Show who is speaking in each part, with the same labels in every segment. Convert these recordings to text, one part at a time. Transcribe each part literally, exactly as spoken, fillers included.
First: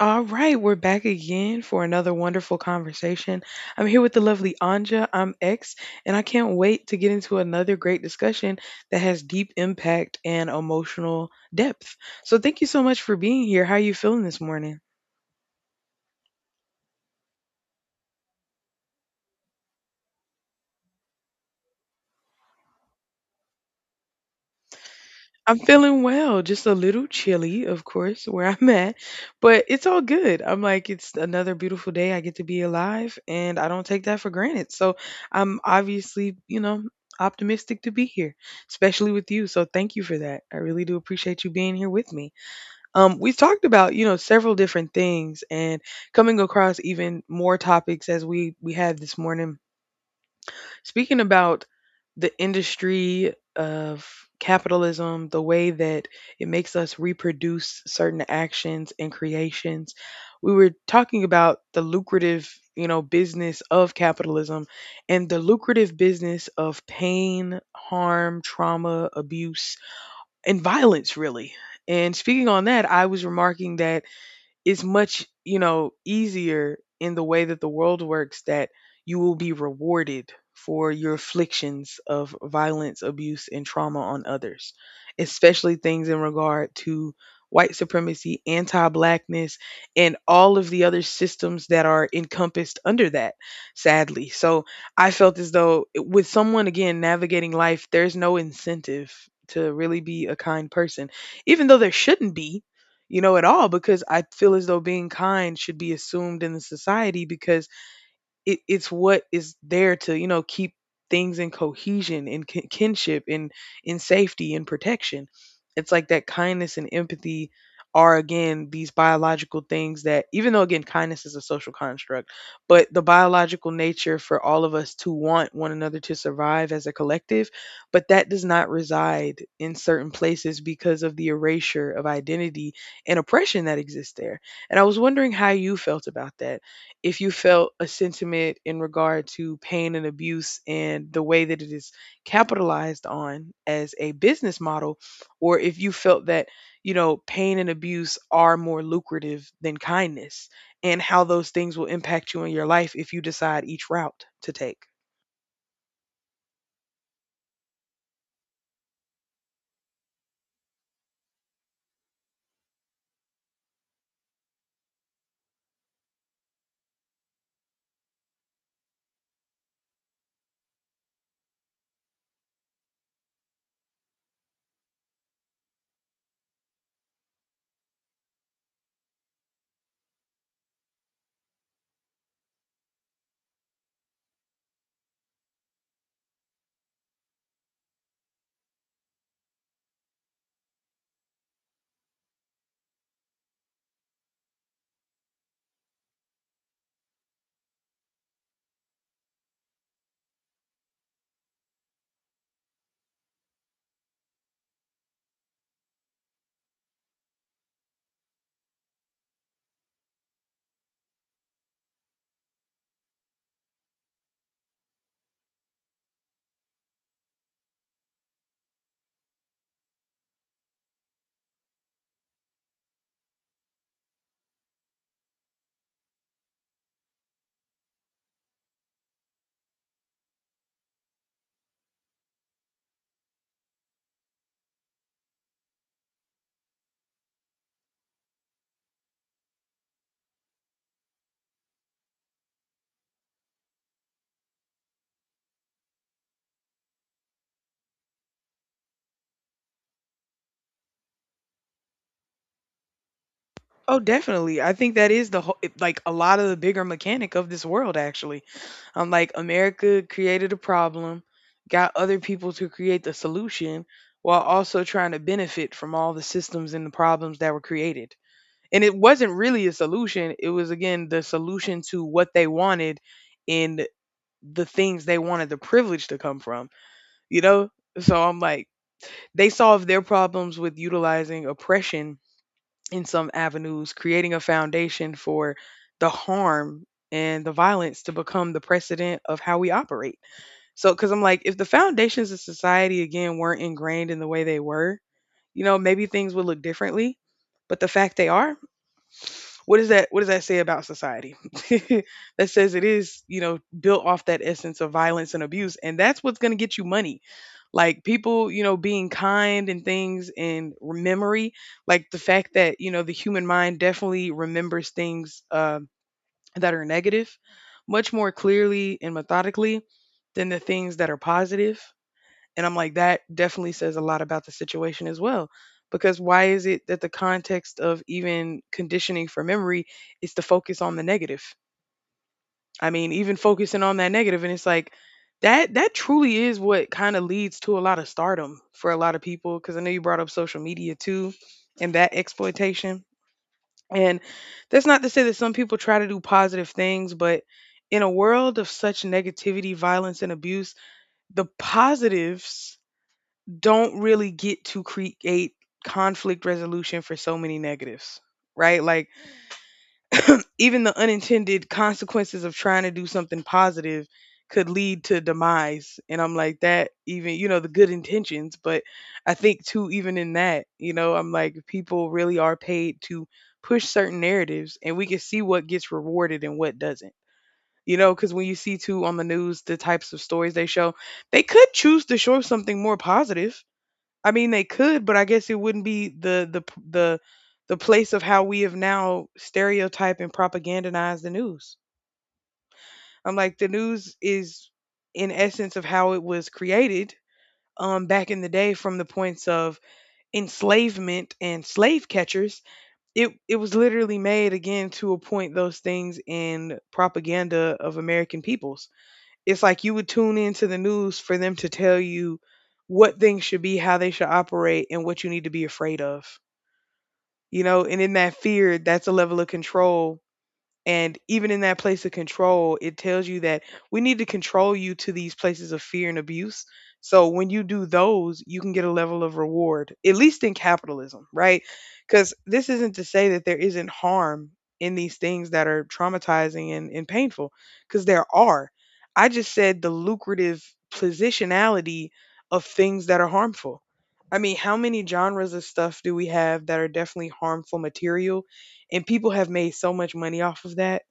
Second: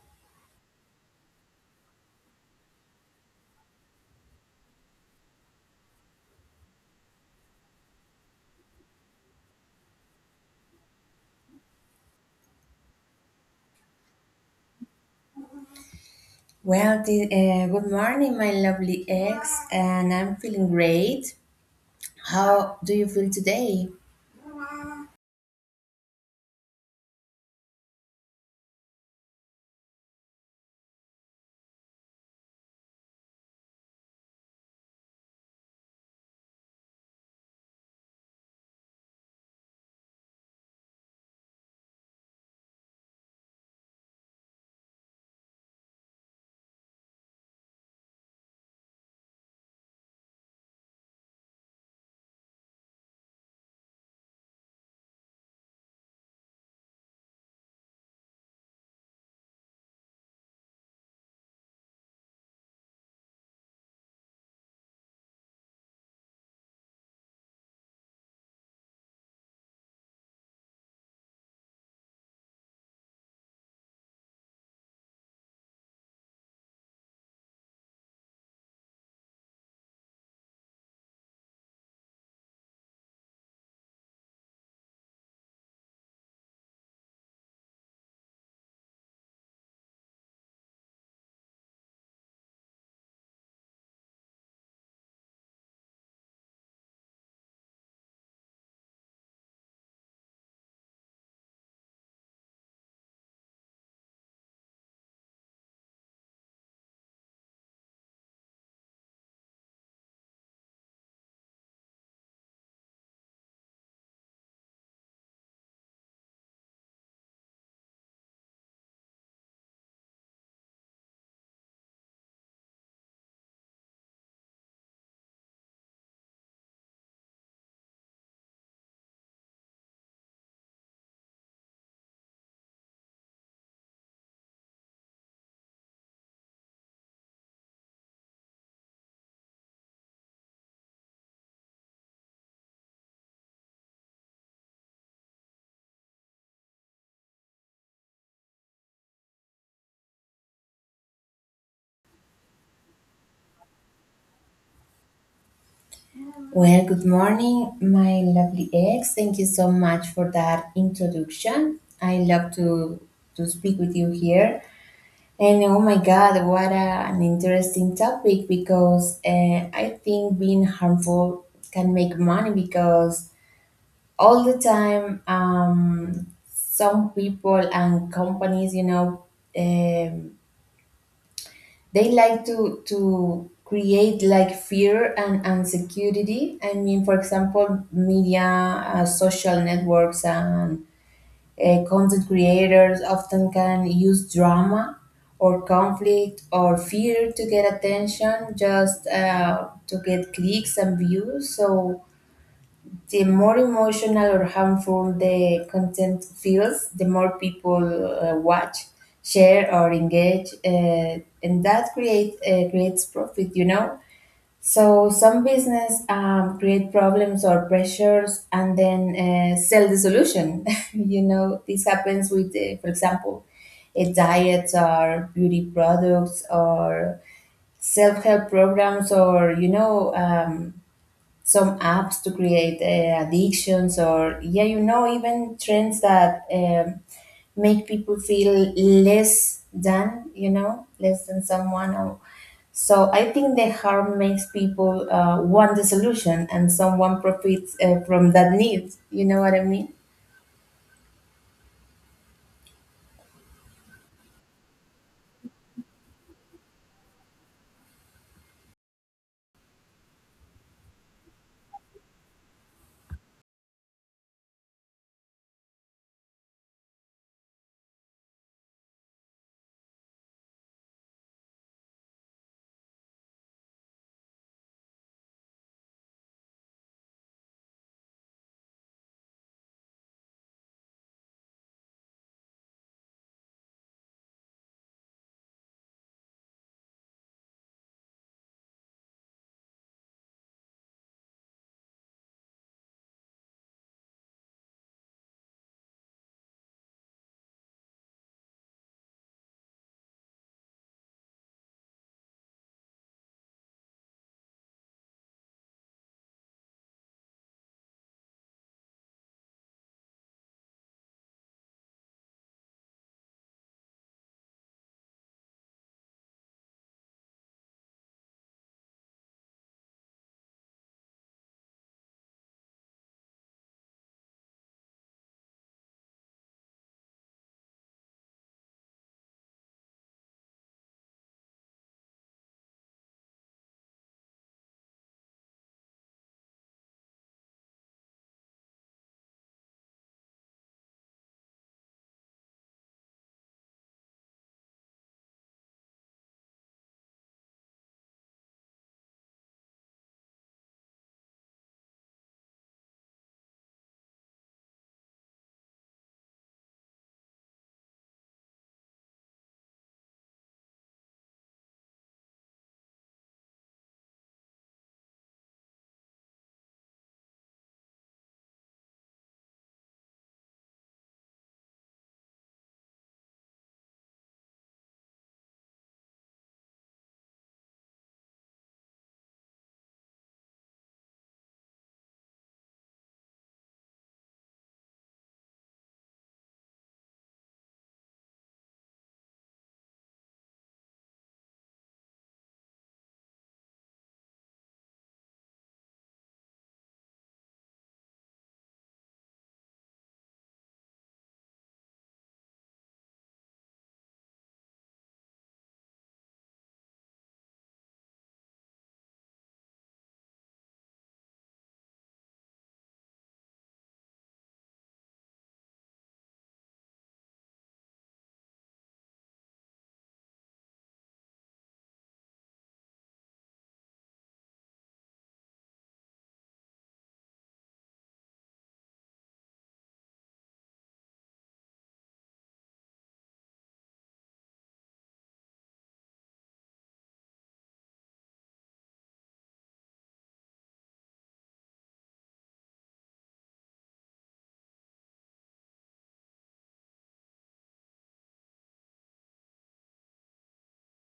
Speaker 1: All right, we're back again for another wonderful conversation. I'm here with the lovely Anja. I'm X, and I can't wait to get into another great discussion that has deep impact and emotional depth. So, thank you so much for being here. How are you feeling this morning?
Speaker 2: Well, the, uh, good morning, my lovely ex, and I'm feeling great. How do you feel today?
Speaker 1: I'm feeling well, just a little chilly, of course, where I'm at, but it's all good. I'm like, it's another beautiful day. I get to be alive, and I don't take that for granted. So I'm obviously, you know, optimistic to be here, especially with you. So thank you for that. I really do appreciate you being here with me. Um, we've talked about, you know, several different things and coming across even more topics as we we had this morning, speaking about the industry of capitalism, the way that it makes us reproduce certain actions and creations. We were talking about the lucrative, you know, business of capitalism and the lucrative business of pain, harm, trauma, abuse, and violence, really. And speaking on that, I was remarking that is much, you know, easier in the way that the world works that you will be rewarded for your afflictions of violence, abuse, and trauma on others, especially things in regard to white supremacy, anti blackness, and all of the other systems that are encompassed under that, sadly. So I felt as though, eh, with someone again navigating life, there's no incentive to really be a kind person, even though there shouldn't be, you know, at all, because I feel as though being kind should be assumed in the society, because it, it's what is there to, you know, keep things in cohesion and kin- kinship and in safety and protection. It's like that kindness and empathy are, again, these biological things. That even though, again, kindness is a social construct, but the biological nature for all of us to want one another to survive as a collective, but that does not reside in certain places because of the erasure of identity and oppression that exists there. And I was wondering how you felt about that, if you felt a sentiment in regard to pain and abuse and the way that it is capitalized on as a business model, or if you felt that, you know, pain and abuse are more lucrative than kindness, and how those things will impact you in your life if you decide each route to take.
Speaker 2: Well, good morning, my lovely ex. Thank you so much for that introduction. I love to to speak with you here. And oh my God, what a, an interesting topic, because uh, I think being harmful can make money because all the time. Um, some people and companies, you know, um, they like to to create like fear and insecurity. I mean, for example, media, uh, social networks, and uh, content creators often can use drama or conflict or fear to get attention, just uh, to get clicks and views. So the more emotional or harmful the content feels, the more people uh, watch, share, or engage, uh, and that create uh, creates profit, you know. So some business um, create problems or pressures and then uh, sell the solution. You know, this happens with, uh, for example, a diet or beauty products or self-help programs, or you know. Um, some apps to create uh, addictions, or yeah, you know, even trends that um, make people feel less than, you know, less than someone, or so I think the harm makes people uh, want the solution, and someone profits uh, from that need. You know what I mean?
Speaker 1: Oh, definitely. I think that is the whole, it- like a lot of the bigger mechanic of this world, actually. Um, like, America created a problem, got other people to create the solution while also trying to benefit from all the systems and the problems that were created. And it wasn't really a solution. It was, again, the solution to what they wanted and the things they wanted the privilege to come from, you know? So I'm like, they solved their problems with utilizing oppression in some avenues, creating a foundation for the harm and the violence to become the precedent of how we operate. So, because I'm like, if the foundations of society again weren't ingrained in the way they were, you know, maybe things would look differently. But the fact they are, what does that what does that say about society? That says it is, you know, built off that essence of violence and abuse, and that's what's going to get you money. Like, people, you know, being kind and things and memory, like the fact that, you know, the human mind definitely remembers things um that are negative much more clearly and methodically than the things that are positive. And I'm like, that definitely says a lot about the situation as well. Because why is it that the context of even conditioning for memory is to focus on the negative? I mean, even focusing on that negative, and it's like that that truly is what kind of leads to a lot of stardom for a lot of people. Because I know you brought up social media too, and that exploitation. And that's not to say that some people try to do positive things, but in a world of such negativity, violence, and abuse, the positives don't really get to create conflict resolution for so many negatives, right? Like, even the unintended consequences of trying to do something positive could lead to demise. And I'm like, that even, you know, the good intentions, but I think too, even in that, you know, I'm like, people really are paid to push certain narratives and we can see what gets rewarded and what doesn't. You know, because when you see too on the news the types of stories they show, they could choose to show something more positive. I mean, they could, but I guess it wouldn't be the the p- the the place of how we have now stereotyped and propagandized the news. I'm like, the news is in essence of how it was created um back in the day from the points of enslavement and slave catchers. It it was literally made again to appoint those things in propaganda of American peoples. It's like you would tune into the news for them to tell you what things should be, how they should operate, and what you need to be afraid of. You know, and in that fear, that's a level of control, and even in that place of control, it tells you that we need to control you to these places of fear and abuse. So when you do those, you can get a level of reward, at least in capitalism, right? Because this isn't to say that there isn't harm in these things that are traumatizing and, and painful, because there are. I just said the lucrative positionality of things that are harmful. I mean, how many genres of stuff do we have that are definitely harmful material, and people have made so much money off of that,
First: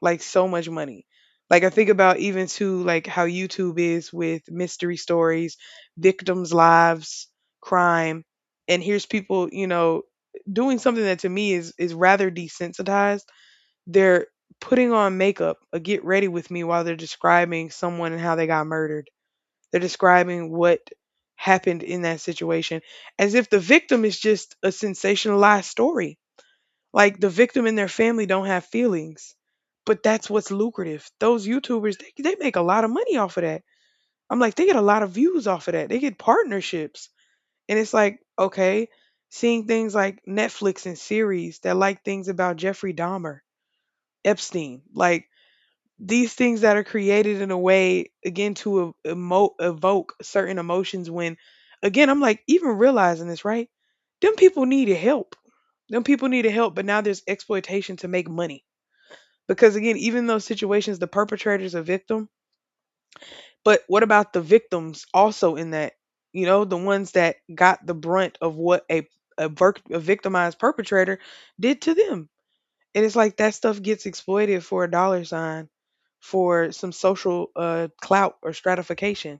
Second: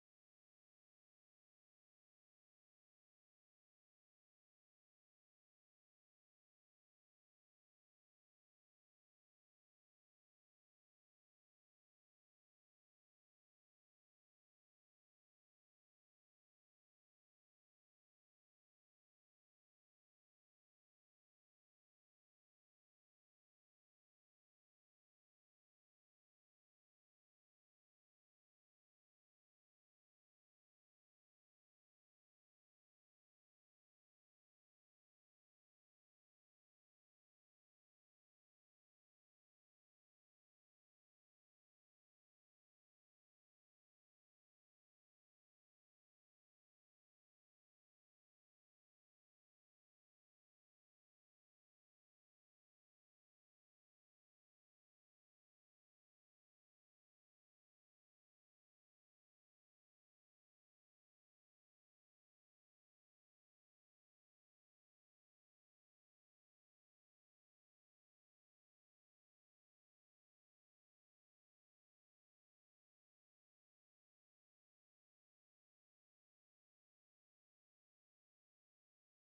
Speaker 1: like so much money. Like, I think about even too, like how YouTube is with mystery stories, victims lives, crime, and here's people, you know, doing something that to me is is rather desensitized. They're putting on makeup, a get ready with me, while they're describing someone and how they got murdered. They're describing what happened in that situation as if the victim is just a sensationalized story, like the victim and their family don't have feelings, but that's what's lucrative. Those YouTubers, they, they make a lot of money off of that. I'm like, they get a lot of views off of that. They get partnerships. And it's like, okay, seeing things like Netflix and series that like things about Jeffrey Dahmer, Epstein, like these things that are created in a way again to e- emo- evoke certain emotions when, again, I'm like, even realizing this, right, them people needed help, them people needed help, but now there's exploitation to make money. Because, again, even those situations, the perpetrator's a victim, but what about the victims also in that, you know, the ones that got the brunt of what a a, vir- a victimized perpetrator did to them. And it's like that stuff gets exploited for a dollar sign, for some social uh, clout or stratification.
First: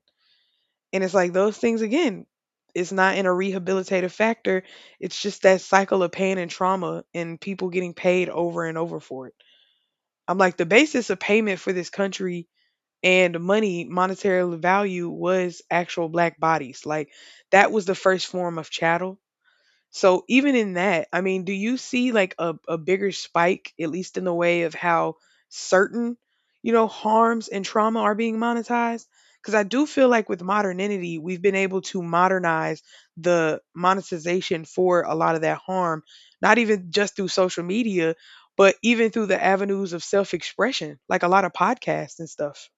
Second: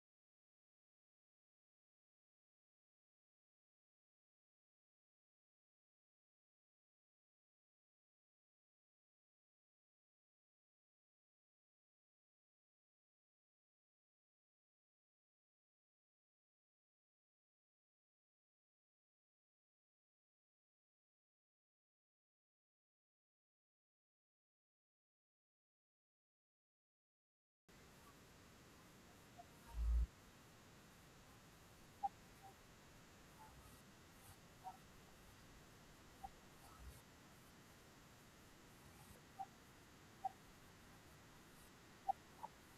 Speaker 1: And it's like those things, again, it's not in a rehabilitative factor. It's just that cycle of pain and trauma and people getting paid over and over for it. I'm like, the basis of payment for this country and money, monetary value, was actual black bodies. Like, that was the first form of chattel. So even in that, I mean, do you see like a, a bigger spike, at least in the way of how certain, you know, harms and trauma are being monetized? Because I do feel like with modernity, we've been able to modernize the monetization for a lot of that harm, not even just through social media, but even through the avenues of self expression, like a lot of podcasts and stuff.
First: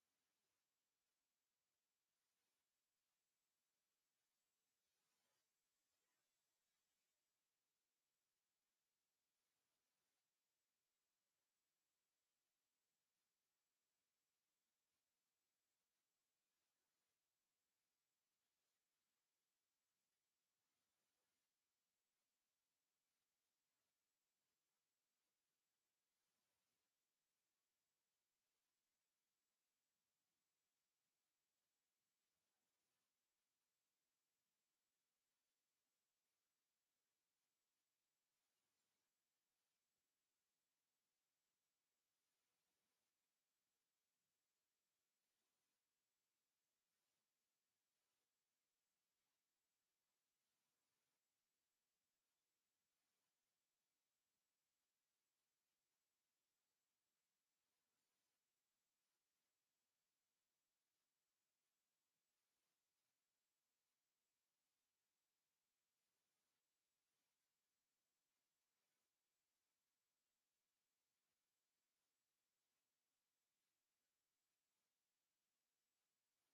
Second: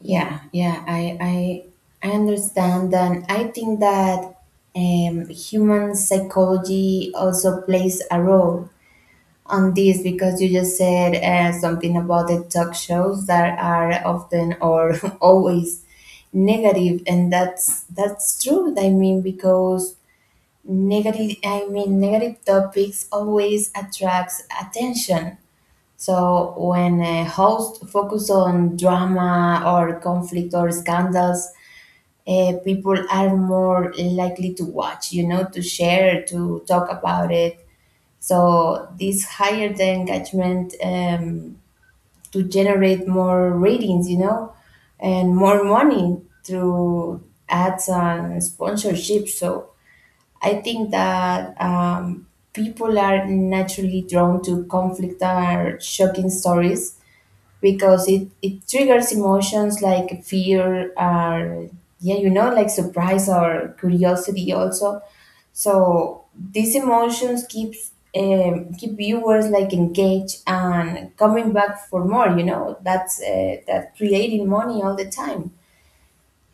Speaker 2: Yeah, yeah. I I I understand, and I think that um, human psychology also plays a role on this, because you just said uh, something about the talk shows that are often or always negative, and that's that's true. I mean, because negative, I mean, negative topics always attracts attention. So when a host focus on drama or conflict or scandals, uh, people are more likely to watch, you know, to share, to talk about it. So this higher the engagement um, to generate more ratings, you know, and more money through ads and sponsorship. So I think that um, people are naturally drawn to conflict or shocking stories because it, it triggers emotions like fear, or yeah, you know, like surprise or curiosity also. So these emotions keeps um, keep viewers like engaged and coming back for more, you know. That's uh, that creating money all the time.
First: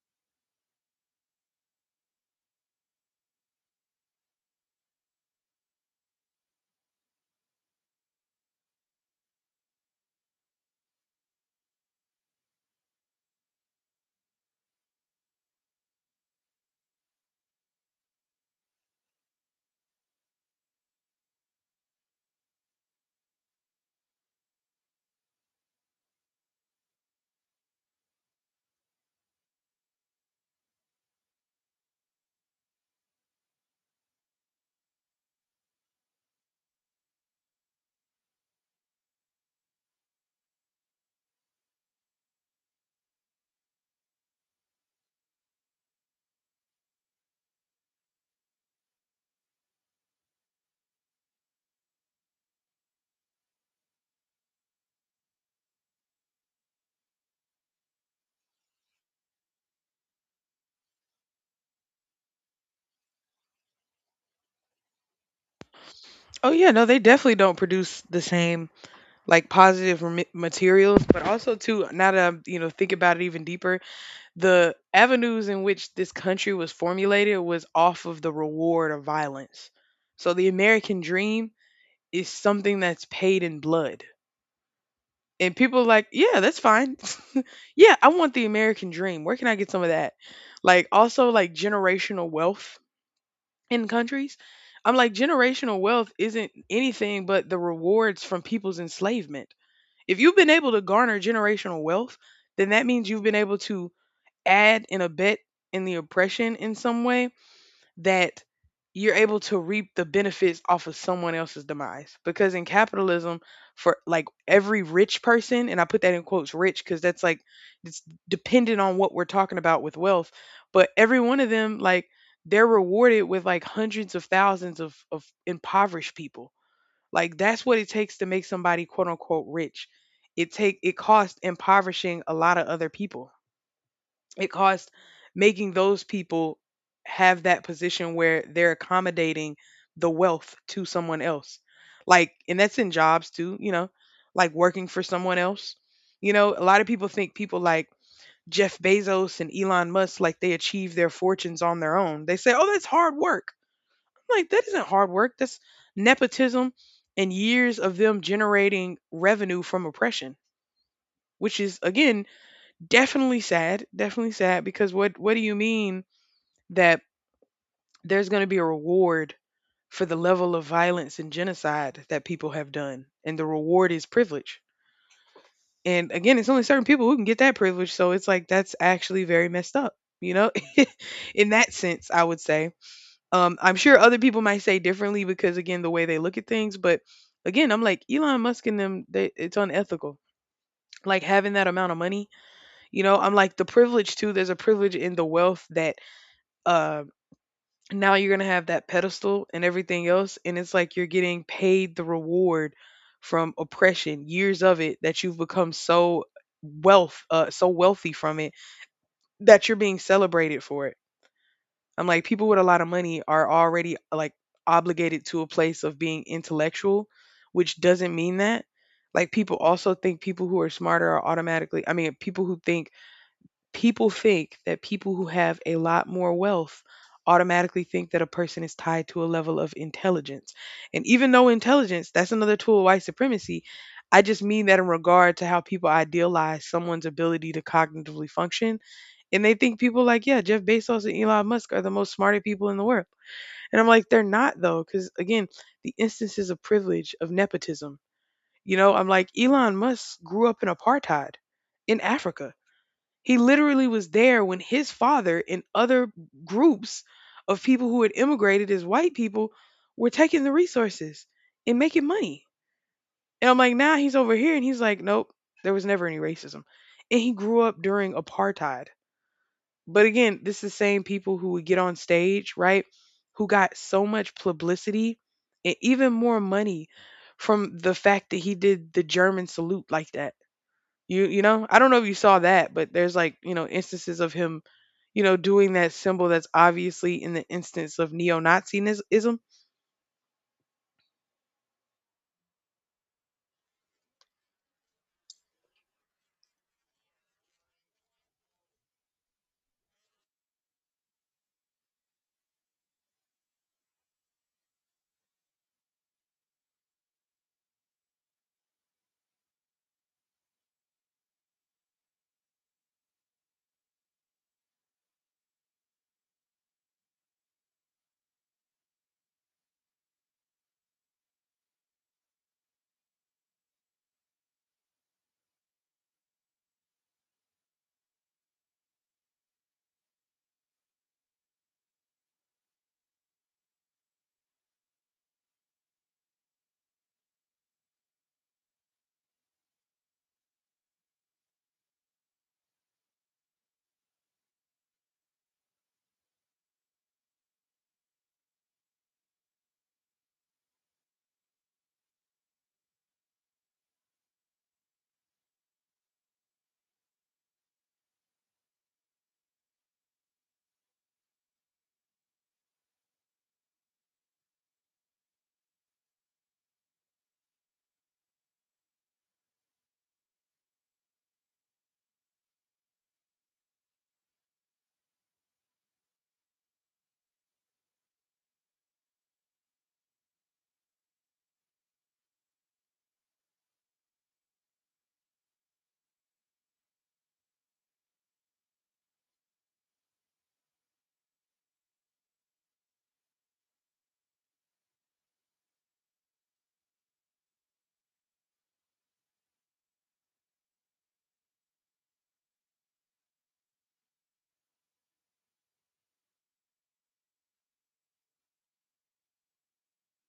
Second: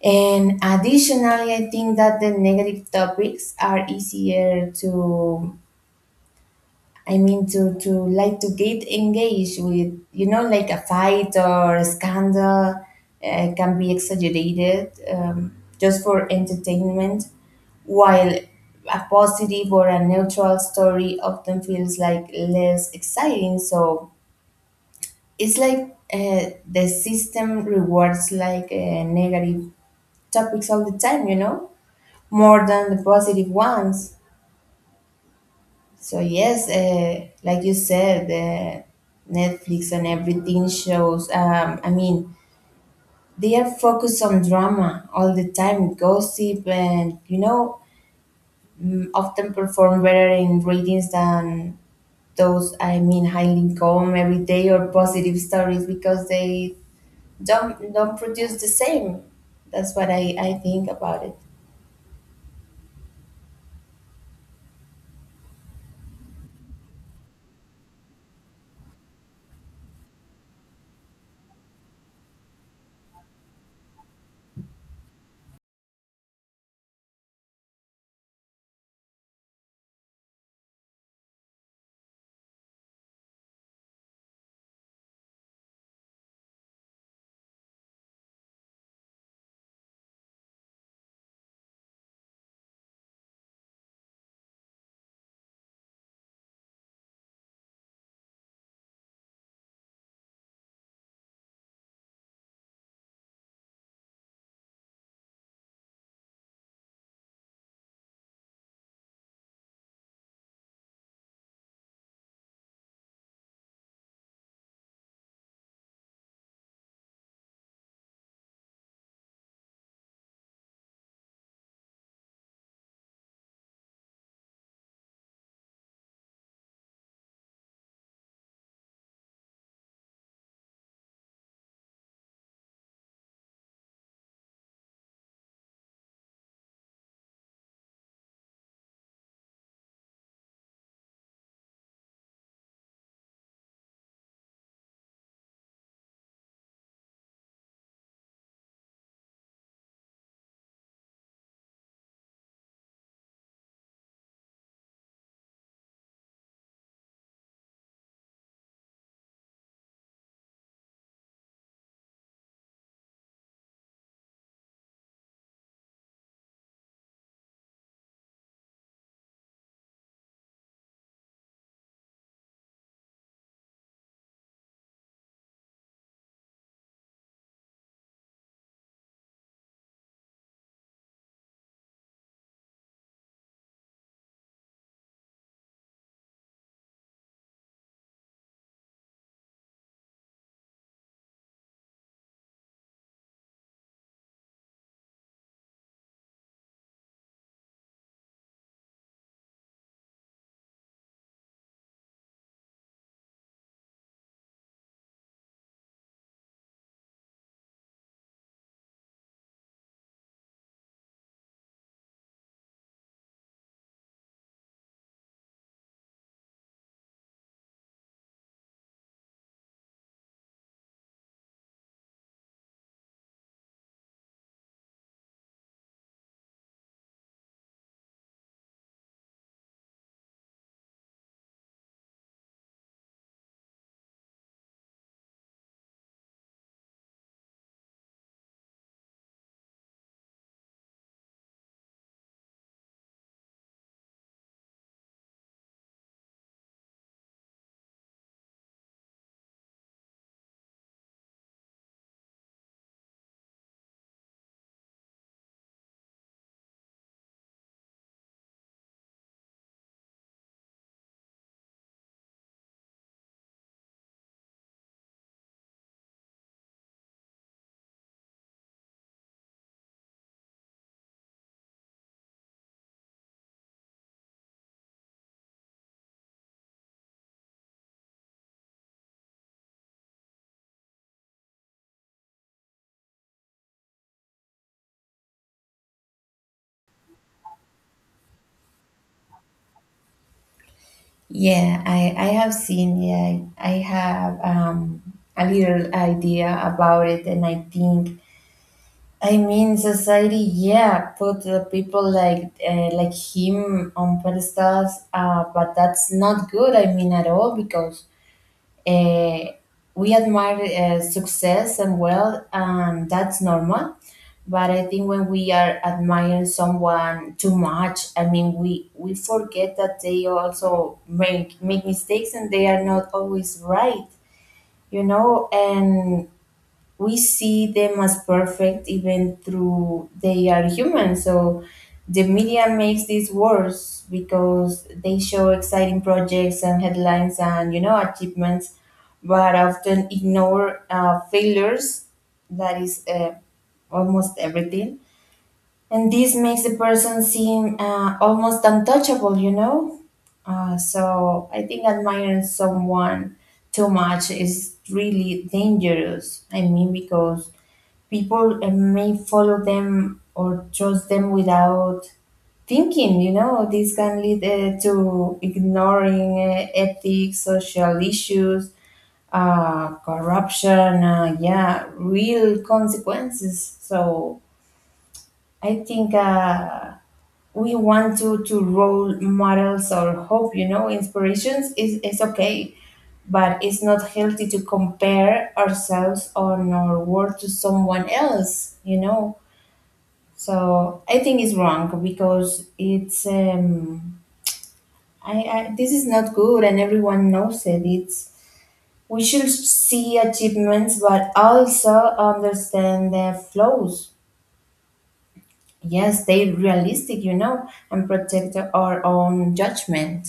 Speaker 2: And additionally, I think that the negative topics are easier to, I mean, to to like to get engaged with, you know, like a fight or a scandal uh, can be exaggerated, um, just for entertainment, while a positive or a neutral story often feels like less exciting. So it's like uh, the system rewards like uh, negative topics all the time, you know, more than the positive ones. So yes, uh, like you said, the Netflix and everything shows. Um, I mean, they are focused on drama all the time, gossip, and you know, mm, often perform better in ratings than those. I mean, highly calm every day or positive stories, because they don't don't produce the same. That's what I I think about it.
Speaker 1: Oh yeah, no, they definitely don't produce the same like positive remi- materials. But also too, now that I'm, you know, think about it even deeper, the avenues in which this country was formulated was off of the reward of violence. So the American dream is something that's paid in blood, and people are like, yeah, that's fine. Yeah, I want the American dream, where can I get some of that? Like also, like generational wealth in countries, I'm like, generational wealth isn't anything but the rewards from people's enslavement. If you've been able to garner generational wealth, then that means you've been able to add and abet in the oppression in some way, that you're able to reap the benefits off of someone else's demise. Because in capitalism, for like every rich person, and I put that in quotes rich because that's like it's dependent on what we're talking about with wealth, but every one of them, like, they're rewarded with like hundreds of thousands of, of impoverished people like that's what it takes to make somebody quote unquote rich. It take it costs impoverishing a lot of other people. It costs making those people have that position where they're accommodating the wealth to someone else. Like and that's in jobs too, you know, like working for someone else. You know, a lot of people think people like Jeff Bezos and Elon Musk like they achieve their fortunes on their own. They say, "Oh, that's hard work." I'm like, that isn't hard work. That's nepotism and years of them generating revenue from oppression, which is again definitely sad. Definitely sad because what what do you mean that there's going to be a reward for the level of violence and genocide that people have done, and the reward is privilege. And again, it's only certain people who can get that privilege, so it's like that's actually very messed up. You know, in that sense, I would say. Um, I'm sure other people might say differently because again, the way they look at things. But again, I'm like Elon Musk and them. They, it's unethical. Like having that amount of money, you know. I'm like the privilege too. There's a privilege in the wealth that uh, now you're gonna have that pedestal and everything else, and it's like you're getting paid the reward from oppression, years of it that you've become so wealth, uh, so wealthy from it that you're being celebrated for it. I'm like, people with a lot of money are already like obligated to a place of being intellectual, which doesn't mean that. Like people also think people who are smarter are automatically I mean, people who think people think that people who have a lot more wealth automatically think that a person is tied to a level of intelligence. And even though intelligence, that's another tool of white supremacy, I just mean that in regard to how people idealize someone's ability to cognitively function. And they think people like, yeah, Jeff Bezos and Elon Musk are the most smarter people in the world. And I'm like, they're not, though, because again, the instances of privilege, of nepotism, you know, I'm like, Elon Musk grew up in apartheid in Africa. He literally was there when his father and other groups of people who had immigrated as white people were taking the resources and making money. And I'm like, now he's over here and he's like, nope, there was never any racism. And he grew up during apartheid. But again, this is the same people who would get on stage, right? Who got so much publicity and even more money from the fact that he did the German salute like that. You you know, I don't know if you saw that, but there's like, you know, instances of him, you know, doing that symbol that's obviously in the instance of neo-Nazism.
Speaker 2: Yeah, I, I have seen, yeah, I have, um, a little idea about it, and I think, I mean, society, yeah, put the people like uh, like him on pedestals, uh, but that's not good. I mean, at all, because uh, we admire uh, success and wealth, and that's normal. But I think when we are admiring someone too much, I mean, we, we forget that they also make, make mistakes and they are not always right, you know? And we see them as perfect, even through they are human. So the media makes this worse because they show exciting projects and headlines and you know achievements, but often ignore uh, failures. That is uh, almost everything, and this makes the person seem uh, almost untouchable, you know. Uh, so I think admiring someone too much is really dangerous. I mean, because people uh, may follow them or trust them without thinking, you know. This can lead uh, to ignoring uh, ethics, social issues, uh, corruption, uh, yeah, real consequences. So I think uh, we want to to role models, or hope, you know, inspirations is, is okay, but it's not healthy to compare ourselves or our work to someone else, you know. So I think it's wrong, because it's um I, I this is not good, and everyone knows it. It's, we should see achievements but also understand their flaws. Yes, they realistic, you know, and protect our own judgment.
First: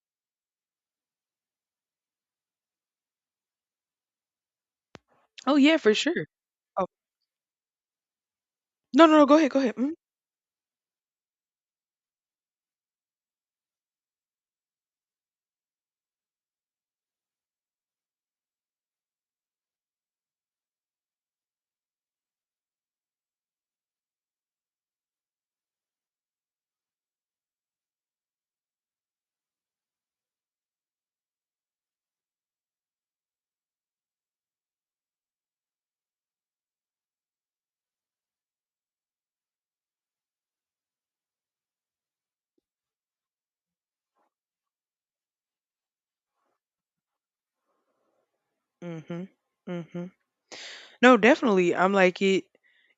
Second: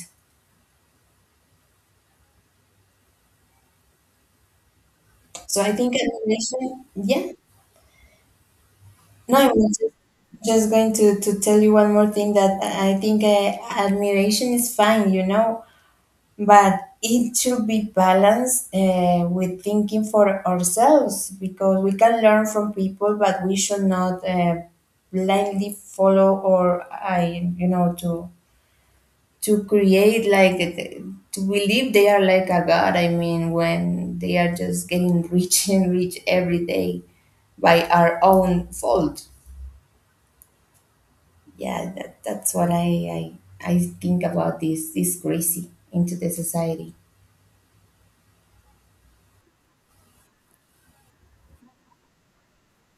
Speaker 1: Oh
Speaker 2: So I
Speaker 1: yeah,
Speaker 2: think
Speaker 1: for sure.
Speaker 2: admiration,
Speaker 1: Oh
Speaker 2: yeah.
Speaker 1: no, no, no. Go
Speaker 2: No, I
Speaker 1: ahead, go ahead.
Speaker 2: was
Speaker 1: Mm,
Speaker 2: just, just going to, to tell you one more thing, that I I think uh, admiration is fine, you know, but it should be balanced uh, with thinking for ourselves, because we can learn from people, but we should not uh, blindly follow or I you know to to create like the- to believe they are like a god. I mean, when they are just getting rich and rich every day by our own fault. Yeah, that, that's what I, I i think about this, this crazy into the society.
Speaker 1: mhm, mhm. No, definitely. I'm like it.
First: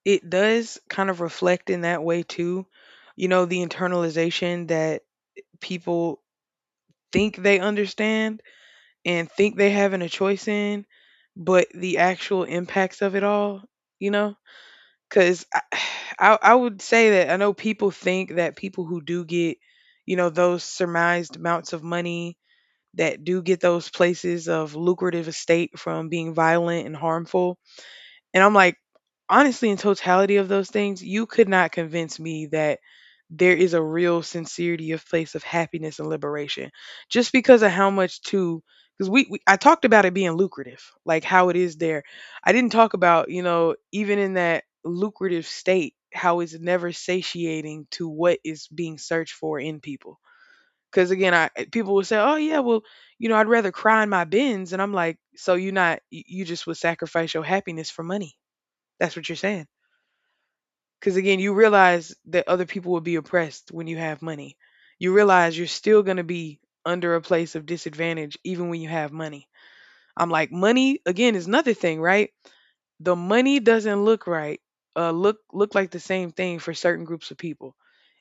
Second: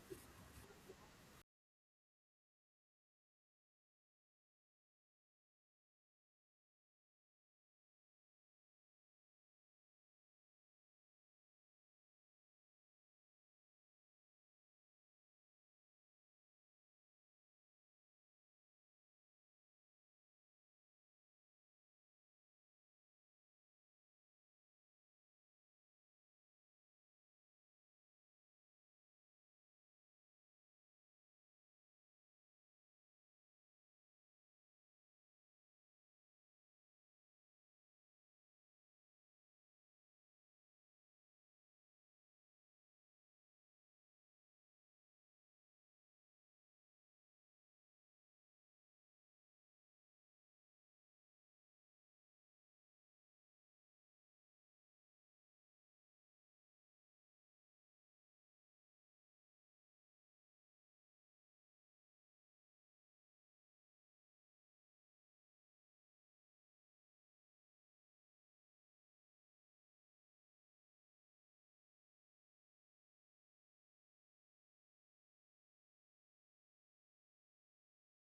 Speaker 1: It does kind of reflect in that way too. You know, the internalization that people think they understand and think they having a choice in, but the actual impacts of it all. You know. Because I, I, I would say that I know people think that people who do get, you know, those surmised amounts of money that do get those places of lucrative estate from being violent and harmful, and I'm like, honestly, in totality of those things, you could not convince me that there is a real sincerity of place of happiness and liberation just because of how much too. Because we, we I talked about it being lucrative like how it is there. I didn't talk about, you know, even in that lucrative state how it's never satiating to what is being searched for in people, because again i eh, people will say, oh yeah, well, you know, I'd rather cry in my bins. And I'm like, so you're not you you just would sacrifice your happiness for money. That's what you're saying. Because again, you realize that other people will be oppressed when you have money. You realize you're still going to be under a place of disadvantage even when you have money. I'm like, money again is another thing, right? The money doesn't look right. Uh, look look like the same thing for certain groups of people.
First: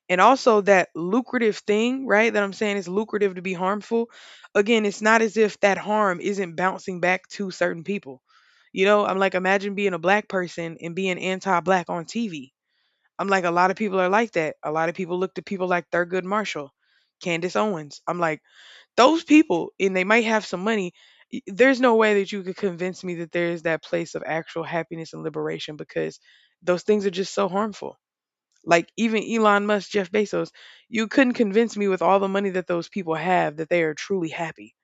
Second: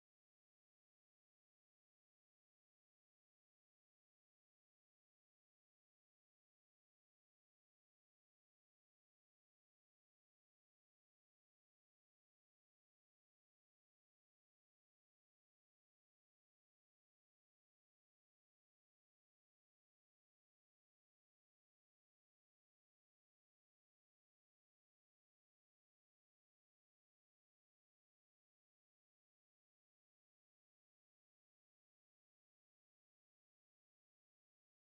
Speaker 1: And also that lucrative thing, right? That I'm saying is lucrative to be harmful. Again, it's not as if that harm isn't bouncing back to certain people. You know, I'm like, imagine being a black person and being anti black on T V. I'm like, a lot of people are like that. A lot of people look to people like Thurgood Marshall, Candace Owens. I'm like, those people, and they might have some money. y- There's no way that you could convince me that there is that place of actual happiness and liberation because those things are just so harmful. Like even Elon Musk, Jeff Bezos, you couldn't convince me with all the money that those people have that they are truly happy,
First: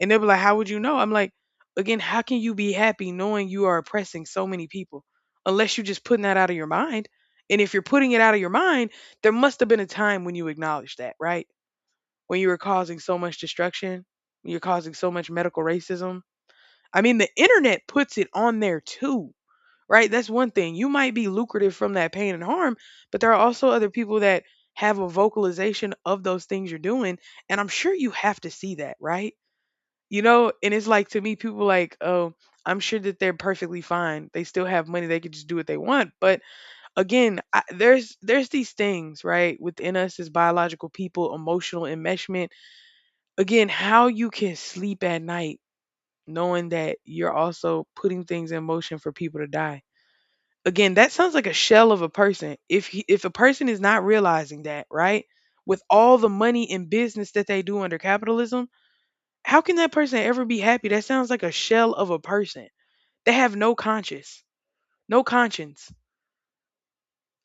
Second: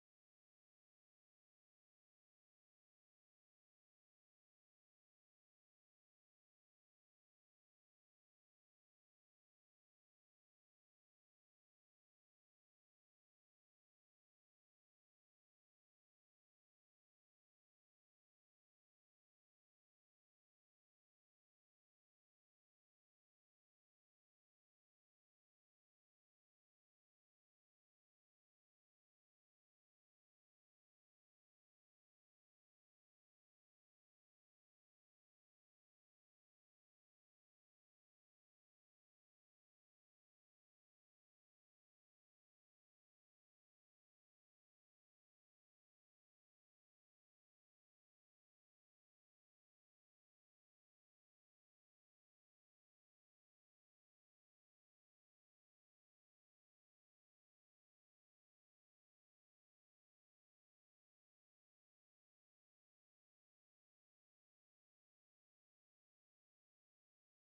Speaker 1: and they'll be like, how would you know? I'm like, again, how can you be happy knowing you are oppressing so many people unless you're just putting that out of your mind? And if you're putting it out of your mind, there must have been a time when you acknowledged that, right? When you were causing so much destruction, when you're causing so much medical racism. I mean, the internet puts it on there too, right? That's one thing. You might be lucrative from that pain and harm, but there are also other people that have a vocalization of those things you're doing. And I'm sure you have to see that, right? You know, and it's like to me, people like, oh, I'm sure that they're perfectly fine. They still have money. They could just do what they want. But again, I, there's there's these things right within us as biological people, emotional enmeshment. Again, how you can sleep at night knowing that you're also putting things in motion for people to die. Again, that sounds like a shell of a person. If he, if a person is not realizing that, right, with all the money and business that they do under capitalism, how can that person ever be happy? That sounds like a shell of a person. They have no conscience, no conscience.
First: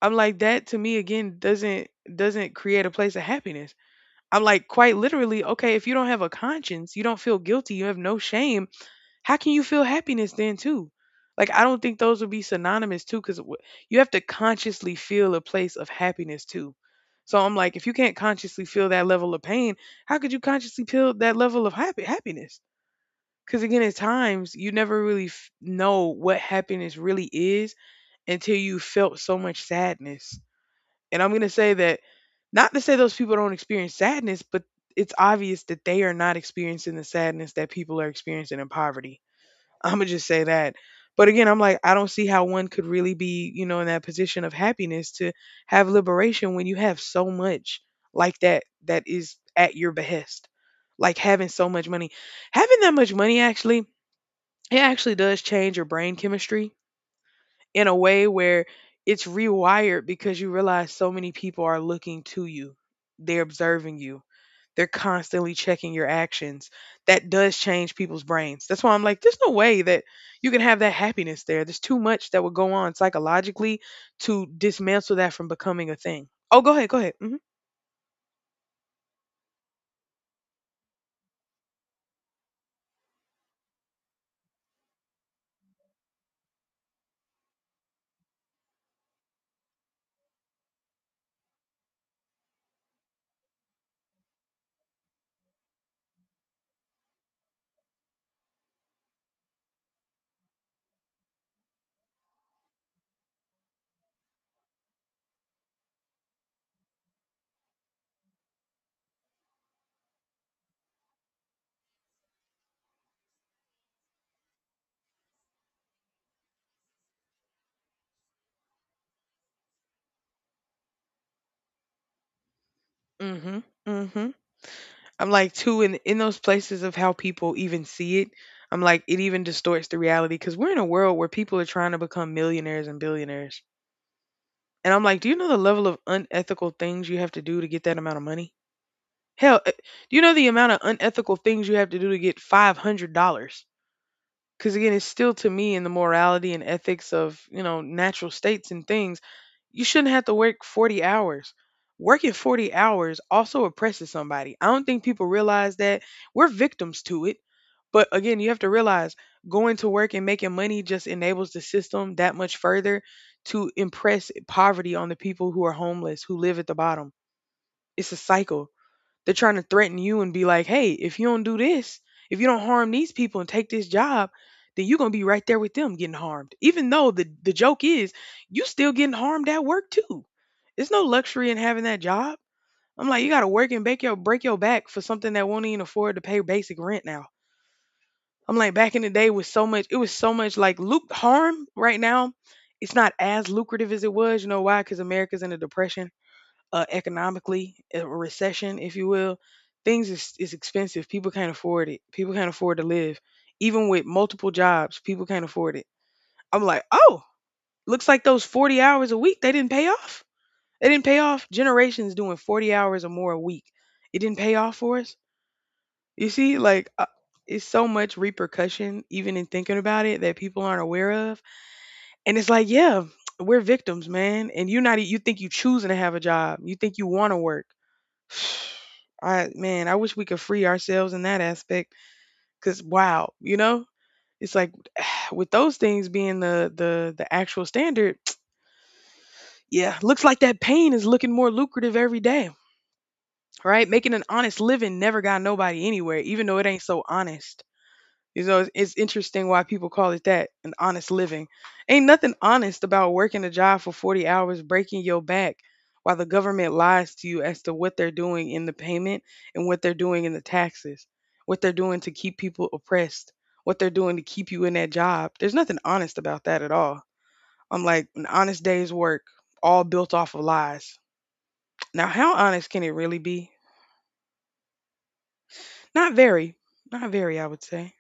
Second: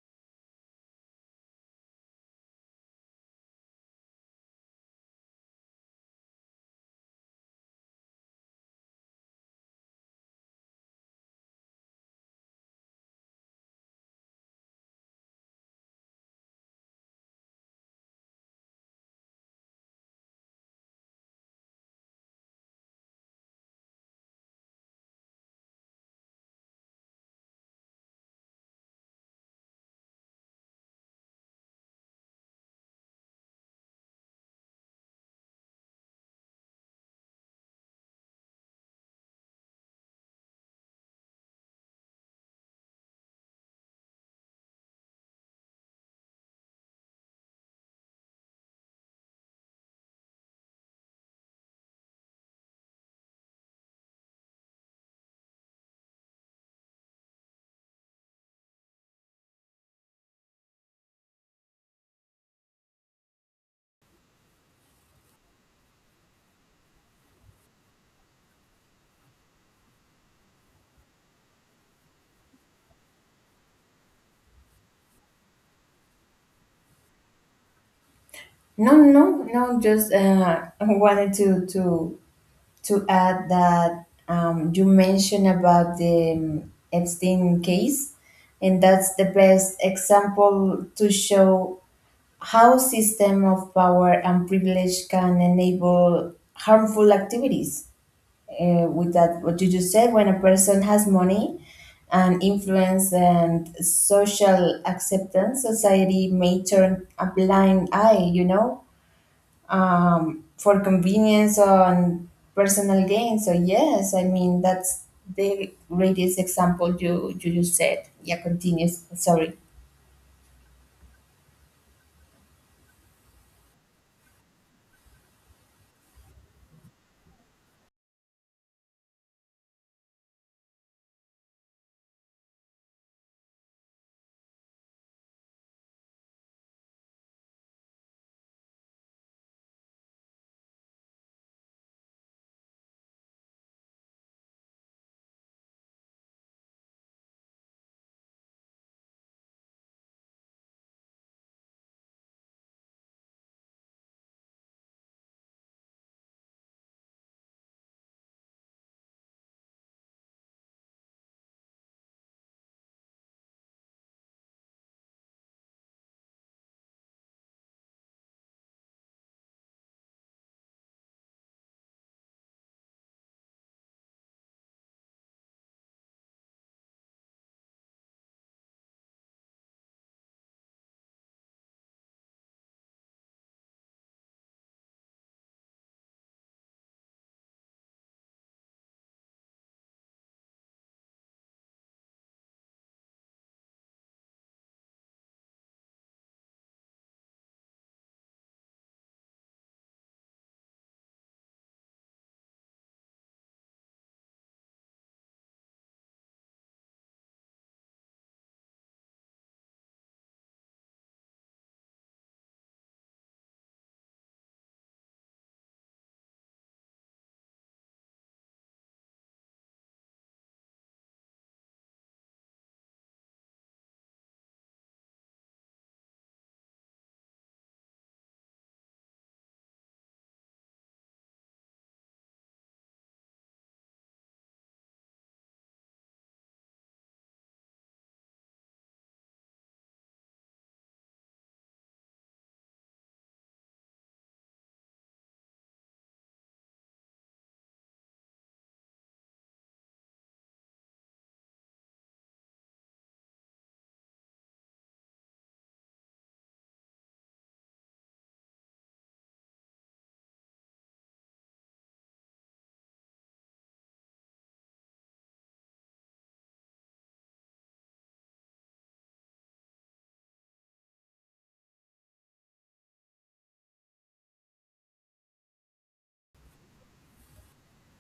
Speaker 1: I'm like that to me again doesn't doesn't create a place of happiness. I'm like quite literally, okay, if you don't have a conscience, you don't feel guilty, you have no shame, how can you feel happiness then too? Like I don't think those would be synonymous too cuz you have to consciously feel a place of happiness too. So I'm like if you can't consciously feel that level of pain, how could you consciously feel that level of happy happiness? Because again, at times you never really f- know what happiness really is until you felt so much sadness. And I'm going to say that not to say those people don't experience sadness, but it's obvious that they are not experiencing the sadness that people are experiencing in poverty. I'm going to just say that. But again, I'm like, I don't see how one could really be, you know, in that position of happiness to have liberation when you have so much like that that is at your behest. Like having so much money. Having that much money actually, it actually does change your brain chemistry in a way where it's rewired because you realize so many people are looking to you. They're observing you. They're constantly checking your actions. That does change people's brains. That's why I'm like, there's no way that you can have that happiness there. There's too much that would go on psychologically to dismantle that from becoming a thing. Oh, go ahead, go ahead.
Speaker 2: No, no, no. Just uh, wanted to to to add that, um, you mentioned about the, um, Epstein case, and that's the best example to show how system of power and privilege can enable harmful activities. Uh, with that, what you just said, when a person has money and influence and social acceptance, society may turn a blind eye, you know, um, for convenience and personal gain. So yes, I mean, that's the greatest example you you just said. Yeah, continues. Sorry.
Speaker 1: Hmm, hmm, hmm. I'm like too in in those places of how people even see it. I'm like it even distorts the reality because we're in a world where people are trying to become millionaires and billionaires. And I'm like, do you know the level of unethical things you have to do to get that amount of money? Hell, eh, do you know the amount of unethical things you have to do to get five hundred dollars? Because again, it's still to me in the morality and ethics of you know natural states and things. You shouldn't have to work forty hours. Working forty hours also oppresses somebody. I don't think people realize that. We're victims to it. But again, you have to realize going to work and making money just enables the system that much further to impress poverty on the people who are homeless, who live at the bottom. It's a cycle. They're trying to threaten you and be like, hey, if you don't do this, if you don't harm these people and take this job, then you're going to be right there with them getting harmed. Even though the, the joke is, you still getting harmed at work too. It's no luxury in having that job. I'm like, you got to work and break your, break your back for something that won't even afford to pay basic rent now. I'm like, back in the day was so much, it was so much like loop harm right now. It's not as lucrative as it was. You know why? Because America's in a depression uh, economically, a recession, if you will. Things is, is expensive. People can't afford it. People can't afford to live. Even with multiple jobs, people can't afford it. I'm like, oh, looks like those forty hours a week, they didn't pay off. They didn't pay off. Generations doing forty hours or more a week. It didn't pay off for us. You see, like, uh, it's so much repercussion, even in thinking about it, that people aren't aware of. And it's like, yeah, we're victims, man. And you're not, e- you think you choosing to have a job. You think you want to work. I man, I wish we could free ourselves in that aspect, cuz wow, you know? It's like with those things being the the the actual standard, yeah, looks like that pain is looking more lucrative every day, right? Making an honest living never got nobody anywhere, even though it ain't so honest. You know, it's, it's interesting why people call it that, an honest living. Ain't nothing honest about working a job for forty hours, breaking your back, while the government lies to you as to what they're doing in the payment and what they're doing in the taxes, what they're doing to keep people oppressed, what they're doing to keep you in that job. There's nothing honest about that at all. I'm like, an honest day's work, all built off of lies. Now, how honest can it really be? Not very. Not very, I would say.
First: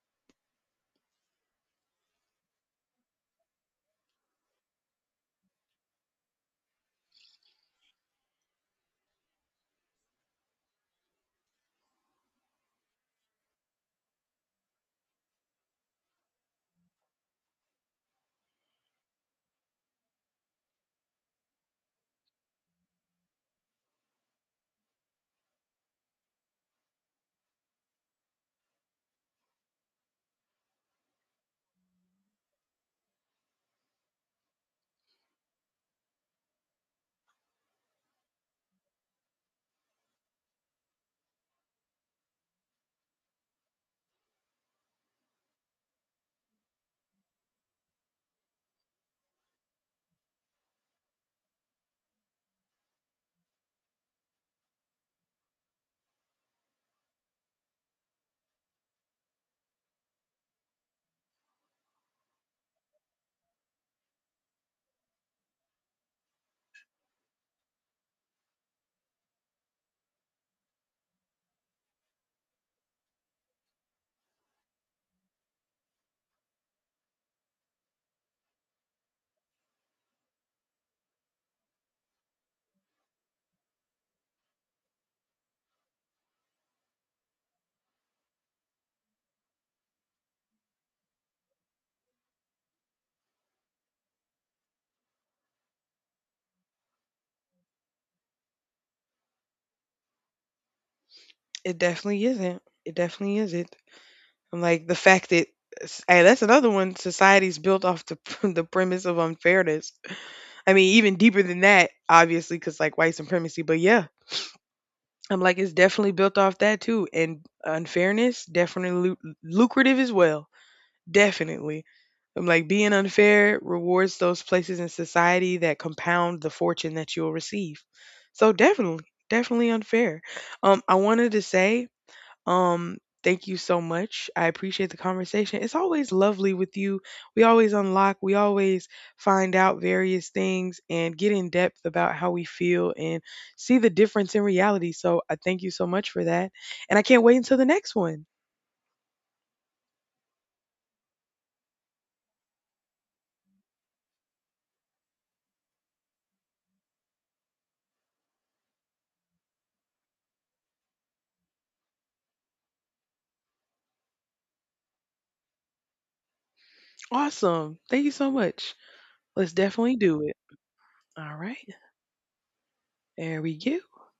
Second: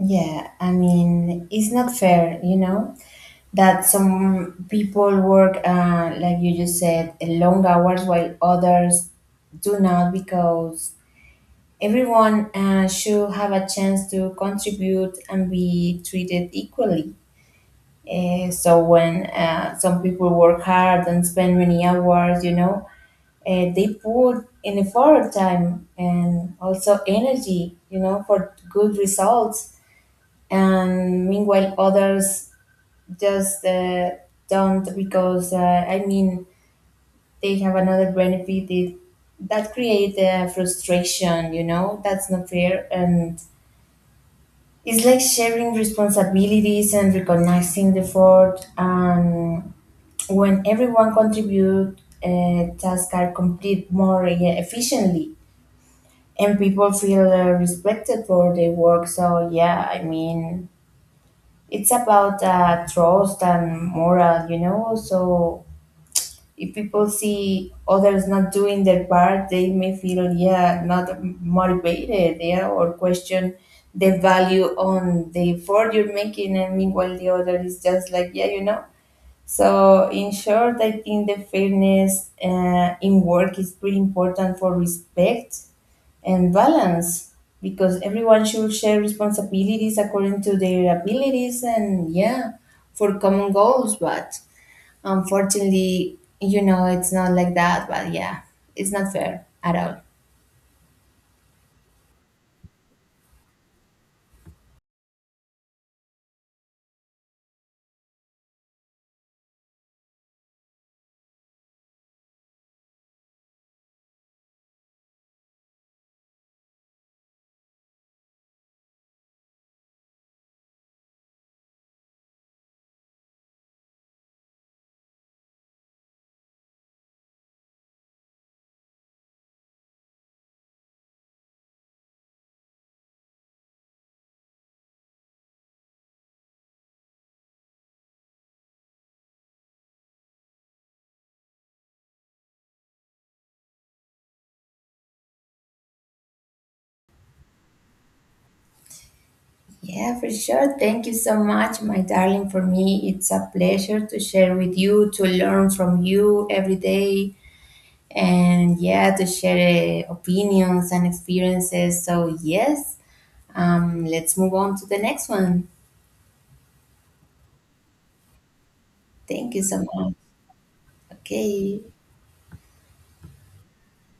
Speaker 2: Yeah, I mean, it's not fair, you know, that some people work, uh, like you just said, uh, long hours, while others do not, because everyone uh, should have a chance to contribute and be treated equally. Uh, so when uh, some people work hard and spend many hours, you know, uh, they put in effort, time, and also energy, you know, for good results. And meanwhile, others just uh, don't, because uh, I mean, they have another benefit, it, that create uh, frustration, you know. That's not fair. And it's like sharing responsibilities and recognizing the effort. And when everyone contribute, uh, tasks are complete more, yeah, efficiently, and people feel uh, respected for their work. So yeah, I mean, it's about uh, trust and moral, you know. So if people see others not doing their part, they may feel, yeah, not motivated, yeah, or question the value on the effort you're making, and meanwhile, the other is just like, yeah, you know. So, in short, I think the fairness uh, in work is pretty important for respect and balance, because everyone should share responsibilities according to their abilities and, yeah, for common goals. But unfortunately, you know, it's not like that. But yeah, it's not fair at all.
Speaker 1: It definitely isn't. It definitely isn't. I'm like the fact that, hey, that's another one. Society's built off the the premise of unfairness. I mean, even deeper than that, obviously, because like white supremacy. But yeah, I'm like it's definitely built off that too, and unfairness definitely lu- lucrative as well. Definitely. I'm like being unfair rewards those places in society that compound the fortune that you'll receive. So definitely, definitely unfair. Um, I wanted to say um, thank you so much. I appreciate the conversation. It's always lovely with you. We always unlock, we always find out various things and get in depth about how we feel and see the difference in reality. So I thank you so much for that. And I can't wait until the next one.
Speaker 2: Yeah, for sure. Thank you so much, my darling. For me, it's a pleasure to share with you, to learn from you every day, and yeah, to share uh, opinions and experiences. So, yes, um, let's move on to the next one.
Speaker 1: Awesome. Thank you so much. Let's
Speaker 2: Thank you so
Speaker 1: definitely
Speaker 2: much.
Speaker 1: do it. All right.
Speaker 2: Okay.
Speaker 1: There we go.